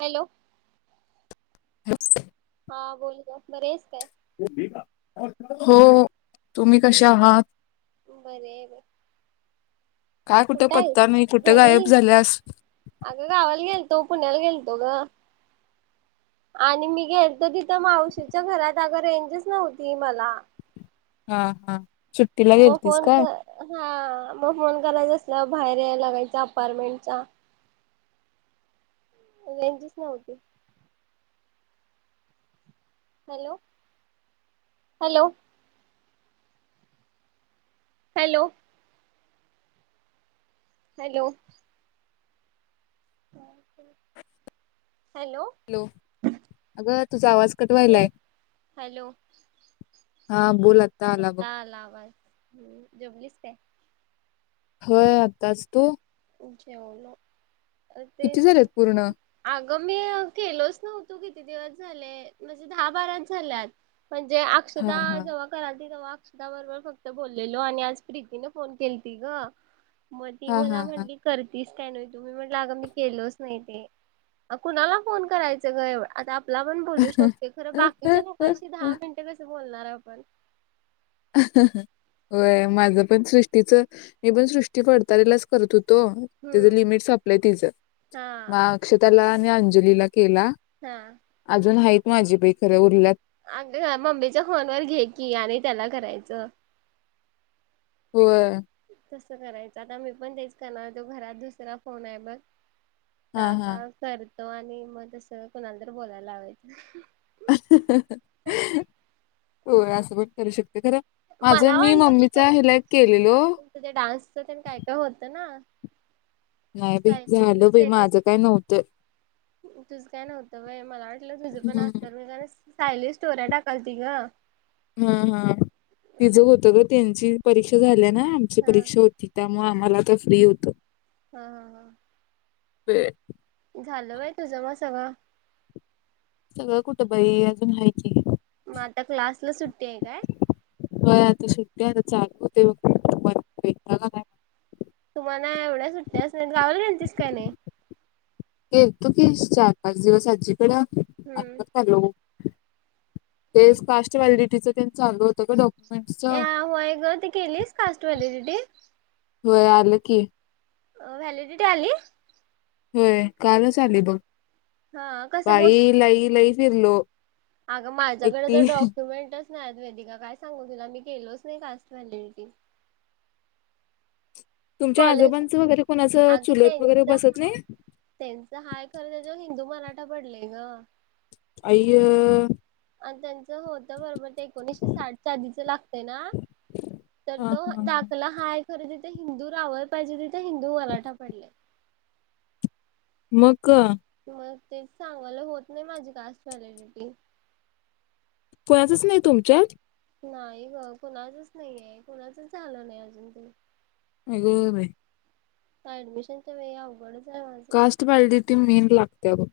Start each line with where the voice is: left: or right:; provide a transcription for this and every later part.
right: Hello.
left: हच [unintelligible]
right: हा बोल ग बरी हाईस काय.
left: हो तुम्ही कसे आहात.
right: बरी आहे बघं.
left: काय कुठं पत्ता नाही, कुठं गायब
right: घरी
left: झाल्यास.
right: तवा पुण्याला गेलतो गं. आणि मी गेलेतो तिथं मावशीच्या घरात अगं रेंजच नव्हती मला.
left: हां हां.
right: म फोन क हां मग फोन करायचं अस ल बाहेर याय लागायचं अपारमेंटचा रेंजच नव्हती. Hello? Hello? Hello? Hello? [inaudible]
left: Hello? अगं, तुझा आवाज कट व्हायलाय.
right: हॅलो हॅलो
left: हां बोल आता आला बघ.
right: हो जेवलीस काय?
left: होय आत्ताच तू?
right: जेवलो. अ तेच
left: किती झालेत पूर्ण?
right: [unintelligible] अगं मी केलोच नव्हतो किती दिवस झाले म्हणजे दहा बाराच झाल्यात. म्हणजे
left: हा
right: अक्षता
left: हा.
right: जेव्हा कराली तेव्हा अक्षता बरोबर फक्त बोललेलो आणि आज प्रीतीने फोन केलती गं. म ती
left: हा
right: मला
left: हा
right: म्हण
left: हा.
right: करतीस काय नाही तु? मी म्हंटलं अग मी केलोच नाही ते. कुणाला फोन करायच ग? एव आता तुला पण बोलू शकतोय, खर बाकीच्या लोकांशी दहा मिनट कस बोलणार आपण.
left: हं हं हं व्हय माझं पण सृष्टीच, मी पण सृष्टी फडतारेलाच करत होत तो. तीच
right: हम्म
left: लिमिट सपलय तीच,
right: हा
left: म अक्षताला नी अंजलीला केला
right: हा
left: अजून हायीत माझी बाई खरं उरल्यात
right: अग मम्मीच्या फोन वर घे की आणि त्याला करायचं.
left: व्हय
right: तस करायच आता मी पण तेच करणार होतो. घरात दुसरा फोन आहे बघ
left: हां, हां.
right: [unintelligible] तो आणि म तस कुणाला तर बोलायला लावायचं.
left: व्हय असं पण करू शकते खरं माझं
right: मला
left: मी
right: वाटलं तू
left: मम्मीच्या
right: करत
left: ह्याला
right: असशील,
left: केलेलो.
right: कारण तु डान्सच तेन काय काय होतं हां
left: नाही बाई
right: सायलीच
left: झालं बाई
right: स्टेटस
left: माझं काय नव्हतं.
right: तुझं काय नव्हतं व्हय, मला वाटलं तुझ पण
left: हं,
right: असल सायली स्टोऱ्या टाकालती ग-
left: हम् हम् तिचं होतं ग त्यांची परीक्षा झाल्या नाही आमची
right: हा
left: परीक्षा होती त्यामुळ आम्हा मला तर फ्री होत.
right: हा हा हा
left: [unintelligible]
right: झालं बाई तुझं म सगळं.
left: सगळं कुठं बाई अजून हाय की.
right: म आता क्लासला सुट् ते काय?
left: व्हय आता सुट्या चालू होतय बग. भेटला का नाय?
right: तुम्हाला एवढ्या सुट्ट्या असुन गावाला गेलतीस का नाही?
left: गेलतो की चार पाच दिवस आजी इकडं
right: हम्म
left: आताच आलो.
right: हम्म
left: तेच कास्ट व्हॅलिडिटीच तेच चालु होते ग डॉक
right: या व्हय ग, ती केलीस कास्ट व्हॅलिडिटी?
left: व्हय आलं की.
right: अ व्हीलिडिटी आली.
left: होय कालच आली बघ.
right: हा
left: बाई लई लई फिरलो.
right: अग माझ्याकडे
left: एकटी
right: जर डॉक्युमेंट नाहिच वेदिका काय सांगू तुला मी केलोच नाही कास्ट व्हॅलिडिटी.
left: तुमच्या
right: कॉलेज,
left: आजोबांचं वगैरे कोणाचं
right: अग
left: चुलत वगैरे
right: त्यांच
left: बसत नाही
right: हाय. त्यांच हाय खरं, त्यांच्या हिंदू मराठा पडलय ग.
left: अय य्य.
right: आणि त्यांच होत बरोबर ते, एकोणीशे साठच्या आधीच लागतय ना, तर
left: हा
right: तो
left: हा
right: दाखला हाय खर ते ते हिंदू लावाय पाहिजे होतीत. ते हिंदू मराठा पडलय.
left: मग ग.
right: मग तेच सांगायलोय, होत नाही माझी कास्ट व्हॅलीडिटी.
left: कोणाचच नाही तुमच्यात?
right: नाही ग कुणाचच नाहीये? कुणाचच झालं नाही अजून ते?
left: आग बाई
right: अ ऍडमिशनच्या वेळी अवघडच हाय.
left: कास्ट व्हॅलिडिटी मेन लागत्या बघ.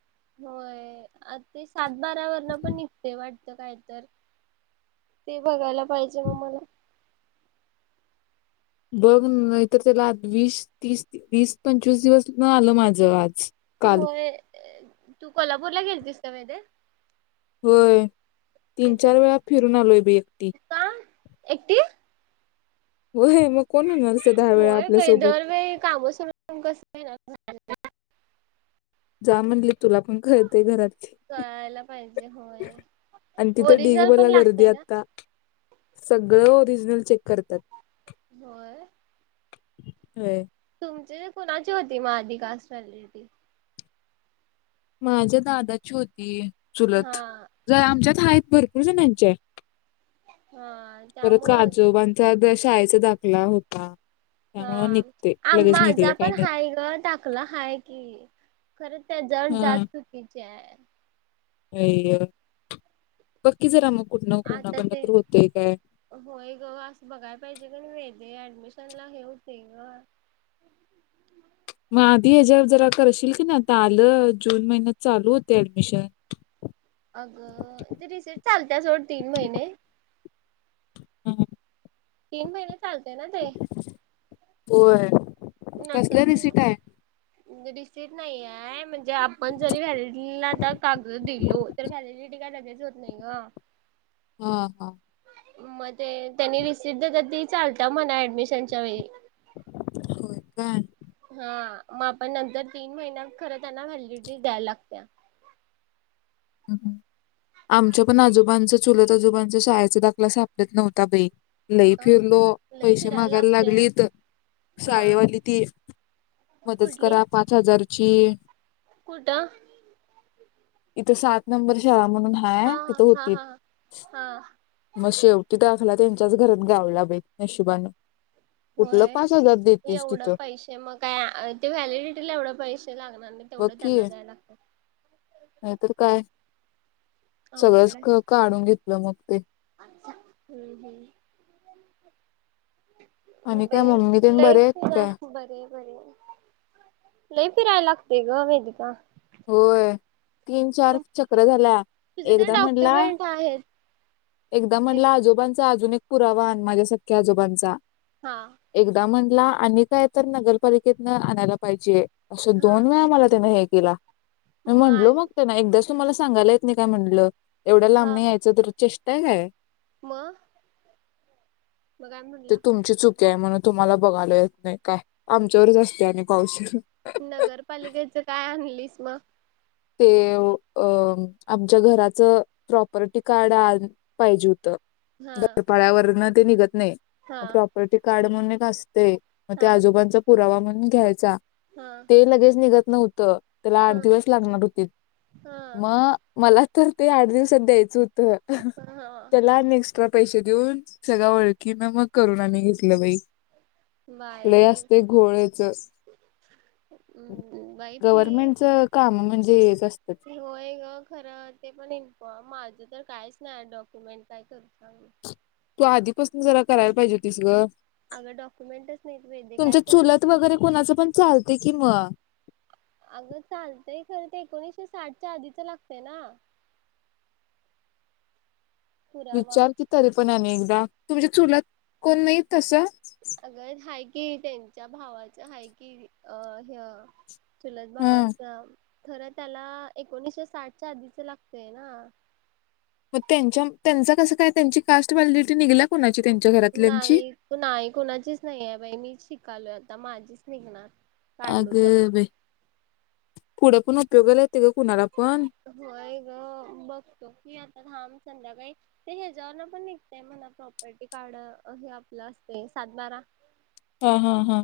right: होय आ ते साथी दारावरनं पण निघते वाट त काय तर ते बघायला पाहिजे म मला.
left: बघ नाहीतर तुला आद वीस तीस वीस पंचवीस दिवस न आलं माझं आज. काल
right: होय. ए तू कोल्हापूरला गेलतीस का वेदे?
left: होय तीन
right: तिथं
left: चार वेळा फिरून आलोय बाई एकटी.
right: का एकटी?
left: होय मग कोण
right: [unintelligible]
left: येणार असं दहा वेळा
right: होय बाई
left: आपल्यासोबत
right: दरवेळी काम सोडून कसं येणार? [inaudible]
left: जा म्हणली तुला पण कळतंय घरातली
right: कळायला पाहिजे होय
left: आणि तिथं ढिग
right: ओरिजिनल पण
left: भरल्या गर्दी
right: लागतय ना
left: आता सगळं हो ओरिजनल चेक करतात.
right: होय
left: होय.
right: म्हणजे कोणाची होती म आधी कास्ट व्हॅलिडिटी?
left: माझ्या दादाची होती. चुलत
right: हा
left: जरा आमच्यात हायेत. भरपूर जणांच्या हाय.
right: हा
left: परत का
right: त्यामुळे होत
left: आजोबांचा दशा दाखला होता. त्यामुळे
right: हां
left: निघते
right: आ
left: लगेच
right: माझा
left: निघलं काय
right: पण
left: नाही.
right: हाय ग टाकलं हाय कि, खरं ते जण जात चुकीचे हायं.
left: हे य बघ की जरा मग कुठनं
right: आता
left: कुणाकडनं
right: ते
left: तर होतय काय.
right: होय ग असं बघायला पाहिजे कनाय वेट ते ऍडमिशनला हे होतंय ग
left: मग आधी ह्याच्यावर जरा करशील की नाय आता आलं जून महिन्यात चालू होतय ऍडमिशन.
right: अगं ती रिसिट चालत्या सोड तीन महिने तीन महिने चालते ना ते
left: होय.
right: नंतर
left: कसल्या रिसिट आहे
right: दिलं रिसिट नाहीये म्हण जे आपण जरी व्हॅलिडिटीला आता कागद दिलो, तर व्हॅलिडिटी काय लगेच होत नाही ग
left: हा हा
right: म ते त्यांनी रसिट देतात ती चालता म्हणा ऍडमिशनच्या वेळी
left: हं
right: हा म आपण नंतर तीन महिन्यात खर त्यांना व्हॅलिडिटी द्यायला लागत्याया
left: हम् आमच्या पण आजोबांचं, चुलत आजोबांचा शाळेचा दाखला सापडत नव्हता बई- लई
right: अ
left: फिरलो,
right: लय
left: पैसे
right: फिरायला
left: मागायला
right: लागते
left: लागलीत
right: हा
left: शाळेवाली ती मदत
right: कुठली
left: करा पाच हजारची
right: कुठं
left: त सात नंबर शाळा म्हणून
right: हा
left: हाय तिथं,
right: हा
left: होतीत
right: हा हा
left: मग शेवटी दाखला त्यानं च्याच घरत गावला बाई नशिबाानं
right: होय, एवढं
left: तिथं
right: पैसे मग काय ते व्हॅलिडिटीला एवढं पैसे लागणार नाय
left: बघ की नाय तर काय सगळंच क काढूनं घेत ल मग ते
right: हूं हूं
left: आणि काय
right: बई
left: मम्मी तेन
right: लय
left: बरे आहेत काय
right: [unintelligible] बरी ये बरी ये लय फिराय लागतय ग वेदिका
left: होय. तीन चार चक्रा झाल्या
right: तुझे ते
left: एकदा म्हटंला,
right: डॉक्युमेंट आहेत
left: एकदा म्हटंला
right: एक
left: आजोबांचा अजून एक पुरावा आन माझ्या सख्या आजोबांचा
right: हा
left: एकदा म्हण आणि काय तर नगरपालिकेतन आणायला पाहिजे. अंस
right: हा
left: दोन वेळा झालं त्यान हे केला मी म्हटलो मग त्यांना एकदाच तुम्हाला सांगायला येत मी काय म्हणलं एवढ्या
right: हा
left: लांबणी यायचं तर- चेष्टाय काय.
right: मग मग काय म्हटलं
left: य म्हणून तुम्हाला बघायला येत नाही काय आमच्यावरच असते आणि पावशीर
right: म.
left: ते अ आमच्या घराच प्रॉपर्टी कार्ड पाहिजे होतं
right: हा
left: डपाळ्यावरन ते निघत नाही
right: हा
left: प्रॉपर्टी कार्ड [unintelligible] ते मग ते
right: हा
left: आजोबांचा पुरावा म्हण घ्यायचा
right: हा
left: ते लगेच निघत नव्हतं त्याला आठ
right: हा
left: दिवस लागणार होती
right: हा
left: म मला तर ते आठ दिवसात द्यायचं होत त
right: हा
left: त्याला नेक्स्ट त पैसे देऊन सगळ ओळखी म मग करून आम्ही घेतलं बाई. लय
right: बाई
left: असते घोळच
right: बाई.
left: गव्हर्नमेंटच काम म्हणजे असतात.
right: ते होय ग खरा ते पण एक म माझं तर काहीच नाही डॉक्युमेंट काय करू सांग.
left: तू आधीपासून जरा करायला पाहिजे होतीस गं
right: अगं डॉक्युमेंटच नाही वेद्य काय करणार.
left: ते की म
right: अगं चालतंय खर ते एकोणीशे साठच्या आधीच लागतेय ना पुरावा
left: विचार की तरी पण आणि एकदा तुमच्या चुलात कोण नाही तसं
right: कि त्यांच्या भावाच आहे कि अ हे चुलत
left: हा
right: भावायचं खरं त्याला एकोणीसशे साठच्या आधीच लागतय ना
left: मग त्यांचा त्यांचा कसं काय त्यांची कास्ट व्हॅलिडीटी निघल्या कोणा
right: नाही नाही कोणाचीच नाही आहे बाई मी शिकालो माझीच निघणार
left: अग
right: काढलो तर
left: बाई पुढे पण उपयोगाला ग कुणाला पण
right: होय ग बघतो की आता थाम संध्याकाळी ते ह्याच्यावर पण निघतेय म्हणा प्रॉपर्टी कार्ड हे आपलं असते सात बारा.
left: हा हा हा.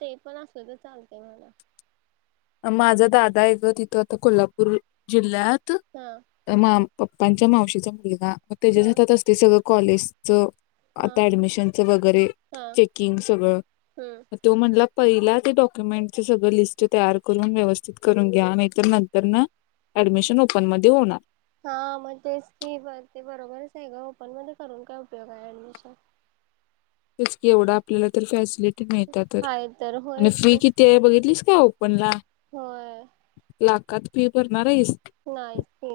right: ते पण असल तर चालतय म्हना.
left: माझा दादा आहे गं तिथं आता कोल्हापूर जिल्ह्यात
right: हा
left: तर मा पप्पांच्या मावशीचा मुलगा. मग त्याच्या
right: हा
left: हातात असतय सगळं. कॉलेज
right: हा
left: आता ऍडमिशनच वगैरे
right: हा
left: चेकिंग सगळं
right: हम्म
left: तो म्हणला पहिल्या ते डॉक्युमेंट सगळ लिस्ट तयार करून व्यवस्थित करून घ्या नाहीतर नंतर ना ऍडमिशन ओपन मध्ये होणार.
right: हा मग तेच की ब ते बरोबरच आहे ग ओपन मध्ये करून काय उपयोग आहे ऍडमिशन?
left: तेच की एवढं आपल्याला तर फॅसिलि मिळतीया तर
right: हाय तर
left: आणि
right: होयच
left: फी
right: की
left: किती आहे बघितलीस? ओपन ला
right: होय.
left: लाखात फी भरणार आहेस?
right: नाहीच की.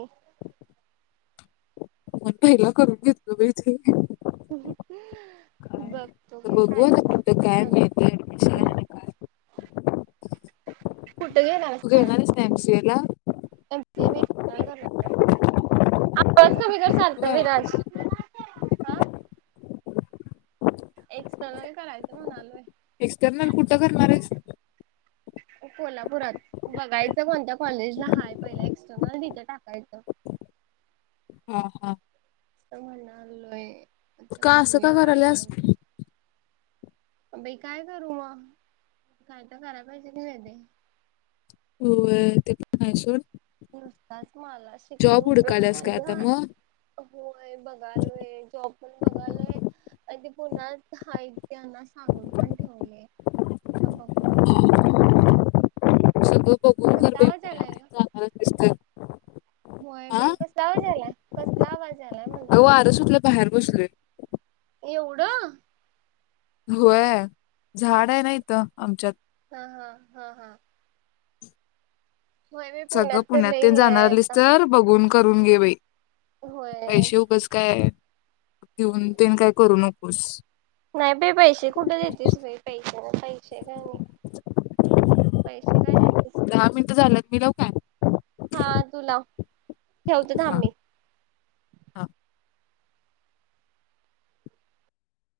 left: मणला करून घेत ग बी इथे
right: बघतो
left: तर
right: की
left: बघू
right: काय
left: आता
right: काय
left: कुठं काय
right: हुतय
left: मिळतं ऍडमिशन
right: उम
left: आणि काय
right: कुठे घेणार
left: तू
right: आहेस
left: ना एमसीए ला
right: एम सी ए मी एक्स्टर्नल करणारे. आवाज कमी कर सारखं
left: होय
right: विराज. हा एक्सटर्नल करायचं म्हणालोय.
left: एक्स्टर्नल कुठं करणारेस?
right: कोल्हापुरात बघायच कोणत्या कॉलेजला हाय पहिले एक्सटर्नल तिथे टाकायचं.
left: ह ह.
right: स मनालोय.
left: का असं का कराल्यास?
right: बाई काय करू मग काय तर करायला पाहिजे का नाही ते.
left: हो ते पण हाय सोड.
right: नसतात. मला शिकवून
left: जॉब
right: उपयोग
left: हुडकाल्यास
right: नाही
left: काय
right: ग
left: आता
right: होय बघ बघालोय जॉब पण बघालोय आणि ते पुन्हाह त्यांना सांगून पण ठेवले बघूय.
left: मग [inaudible]
right: कस
left: बाई
right: आवाज
left: पुण्यात
right: आलाय
left: ते
right: का?
left: जाणारच दिसतंय.
right: होय बाई कसला आवाज आला कसला आवाज? आलाय म्हणलं
left: अ आरसठलं बाहेर बसलय.
right: एवढ.
left: होय झाड आहे नाहीत आमच्यात
right: हा हा हा हा. होय बाई
left: सगळं
right: तर
left: पुण्यात
right: लई
left: ते
right: हे
left: जाणार आलीस
right: आहेत ना
left: तर बघून. करून घेवेय.
right: होय.
left: पैसे उगच काय? घेऊन ते काय करू नक खुश.
right: नाही बे पैसे खुठ देतस ब पैसे ना पैसे का नाही पैसे काय दयचेस.
left: मिलव काय
right: हा तू लाव. ठेवतो ना
left: हा
right: आम्ही
left: हा.